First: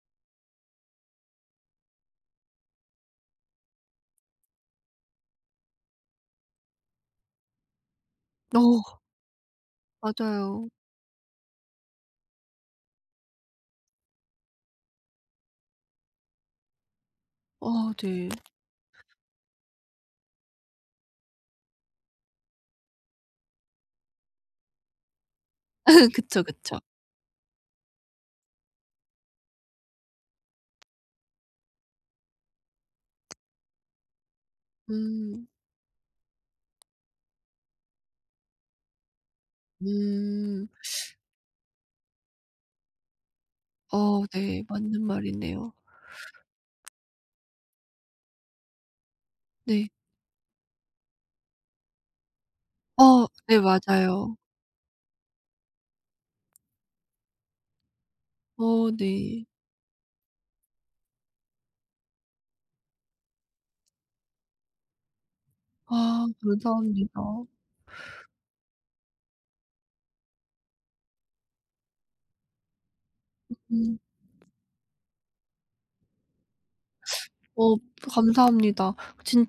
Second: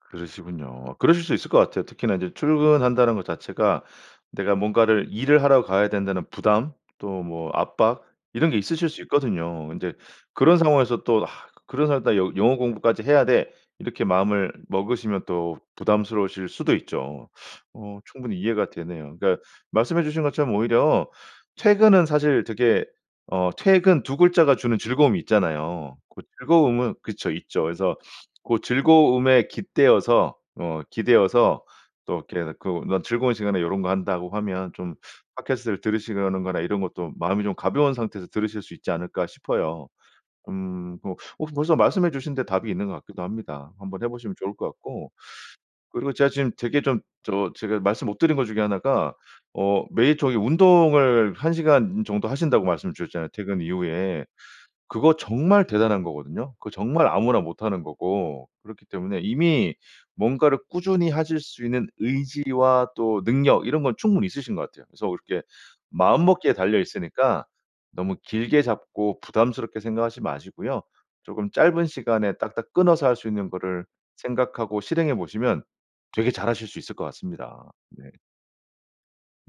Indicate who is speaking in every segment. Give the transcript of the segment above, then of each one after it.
Speaker 1: 그러시군요. 그러실 수 있을 것 같아요. 특히나 이제 출근한다는 것 자체가 내가 뭔가를 일을 하러 가야 된다는 부담 또 뭐 압박 이런 게 있으실
Speaker 2: 어.
Speaker 1: 수 있거든요. 근데 그런
Speaker 2: 맞아요.
Speaker 1: 상황에서 또 그런 상황에다 '영 영어 공부까지 해야 돼.' 이렇게 마음을 먹으시면 또 부담스러우실 수도 있죠.
Speaker 2: 어
Speaker 1: 어
Speaker 2: 네.
Speaker 1: 충분히 이해가 되네요. 그러니까 말씀해 주신 것처럼 오히려 퇴근은 사실 되게 어 퇴근 2 글자가 주는 즐거움이 있잖아요. 그
Speaker 2: 그쵸, 그쵸.
Speaker 1: 즐거움은 그쵸 있죠. 그래서 고 즐거움에 깃대어서 어 기대어서 또 이렇게 그 '나도 즐거운 시간에 요런 거 한다.'고 하면 좀
Speaker 2: 음.
Speaker 1: 팟캐스트를 들으시려는 거나 이런 것도 마음이 좀 가벼운 상태에서 들으실 수 있지 않을까 싶어요.
Speaker 2: 음.
Speaker 1: 음 뭐 혹시 벌써 말씀해 주신 데 답이 있는 것 같기도 합니다. 한번 해
Speaker 2: 어
Speaker 1: 보시면 좋을
Speaker 2: 네.
Speaker 1: 것
Speaker 2: 맞는
Speaker 1: 같고.
Speaker 2: 말이네요.
Speaker 1: 그리고 제가 지금 되게 좀 저 제가 말씀 못 드린 것 중에 1 가 어
Speaker 2: 네.
Speaker 1: 매일 저기 운동을 1 시간 정도 하신다고 말씀을
Speaker 2: 어
Speaker 1: 주셨잖아요
Speaker 2: 네.
Speaker 1: 퇴근 이후에.
Speaker 2: 맞아요.
Speaker 1: 그거 정말 대단한 거거든요. 그거 정말 아무나 못하는 거고 그렇기
Speaker 2: 어
Speaker 1: 때문에
Speaker 2: 네.
Speaker 1: 이미 뭔가를 꾸준히 하실 수 있는 의지와 또 능력 이런 건 충분히 있으신 것 같아요. 그래서 그렇게
Speaker 2: 아
Speaker 1: 마음먹기에 달려 있으니까
Speaker 2: 감사합니다.
Speaker 1: 너무 길게 잡고 부담스럽게 생각하시지 마시고요. 쪼금 짧은 시간에 딱딱 끊어서 할 수 있는 거를
Speaker 2: 음.
Speaker 1: 생각하고 실행해 보시면 되게 잘하실 수 있을 것 같습니다
Speaker 2: 어
Speaker 1: 네.
Speaker 2: 감사합니다.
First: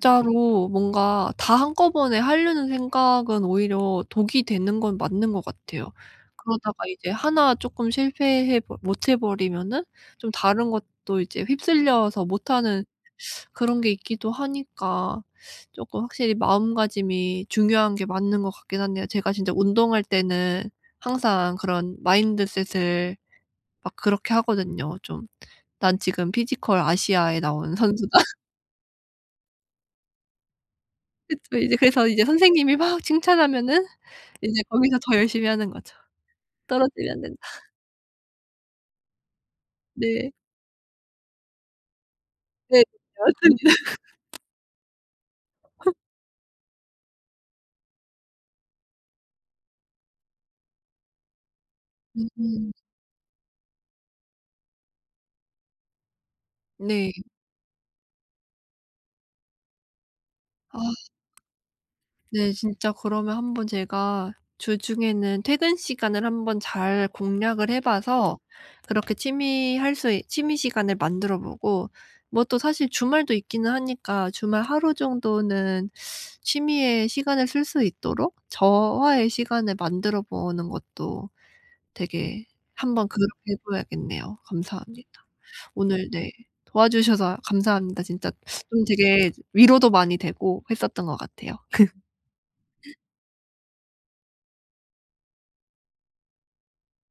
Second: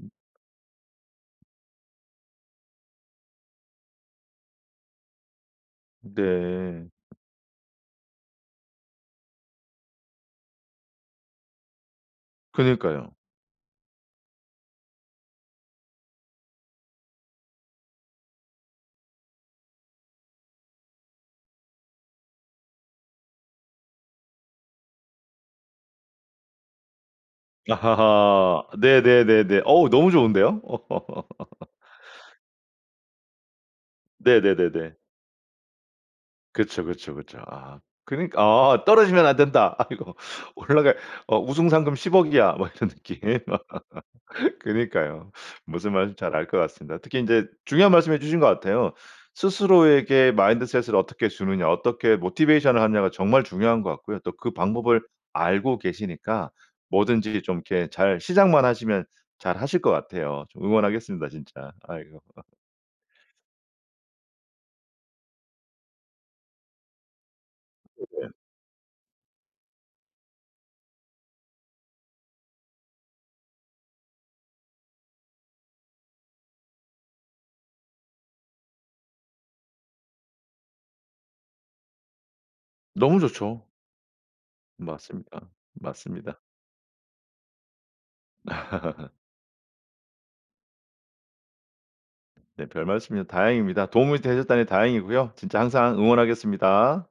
Speaker 1: 음.
Speaker 2: 뭔가 다 한꺼번에 하려는 생각은 오히려 독이 되는 건 맞는 것 같아요. 그러다가
Speaker 1: 네.
Speaker 2: 이제 1 쪼끔 실패해 버 못해 버리면은 좀 다른 것도 이제 휩쓸려서 못하는
Speaker 1: 그러니까요.
Speaker 2: 그런 게 있기도 하니까 쪼끔 확실히 마음가짐이 중요한 게 맞는 것 같긴 한데요. 제가 진짜 운동할 때는 항상 그런 마인드셋을 막 그렇게 하거든요. 좀 '난 지금 피지컬 아시아에 나온 선수다.'
Speaker 1: 아하하. 네네네네. 어우 너무 좋은데요.
Speaker 2: 그쵸. 이제 그래서 이제 선생님이 막 칭찬하면은 이제
Speaker 1: 네네네네.
Speaker 2: 거기서 더 열심히 하는 거죠.
Speaker 1: 그쵸,
Speaker 2: '떨어지면
Speaker 1: 그쵸,
Speaker 2: 안
Speaker 1: 그쵸.
Speaker 2: 된다.'
Speaker 1: 아 그니 '아 떨어지면 안 된다.' 아이고.
Speaker 2: 네.
Speaker 1: 올라갈 어 "우승 상금 10 억이야." 뭐
Speaker 2: 네
Speaker 1: 이런
Speaker 2: 그쵸.
Speaker 1: 느낌.
Speaker 2: 맞습니다.
Speaker 1: 그러니까요. 무슨 말씀인지 잘 알 것 같습니다. 특히 인제 중요한 말씀해 주신 것 같아요. 스스로에게 마인드셋을 어떻게 주느냐 어떻게
Speaker 2: 맞아요.
Speaker 1: 모티베이션을 하느냐가 정말 중요한 것 같고요. 또 그 방법을 알고 계시니까
Speaker 2: 네.
Speaker 1: 뭐든지 좀 이렇게 잘 시작만 하시면 잘 하실 것 같아요. 좀
Speaker 2: 아.
Speaker 1: 응원하겠습니다 진짜. 아이고.
Speaker 2: 네 진짜 그러면 한번 제가 주중에는 퇴근 시간을 한번 잘 공략을 해
Speaker 1: 그러게요.
Speaker 2: 봐서 그렇게 취미 할 수 있 취미 시간을 만들어보고 뭐 또 사실 주말도 있기는 하니까 주말 하루 정도는 취미에 시간을 쓸 수 있도록 저와의 시간을 만들어 보는 것도 되게 한번
Speaker 1: 너무
Speaker 2: 그렇게 해
Speaker 1: 좋죠.
Speaker 2: 봐야겠네요. 감사합니다.
Speaker 1: 맞습니다,
Speaker 2: 오늘 네
Speaker 1: 맞습니다.
Speaker 2: 도와주셔서 감사합니다. 진짜 좀 되게 위로도 많이 되고 했었던 것 같아요.
Speaker 1: 네 별말씀을 다행입니다. 도움이 되셨다니 다행이고요. 진짜 항상 응원하겠습니다.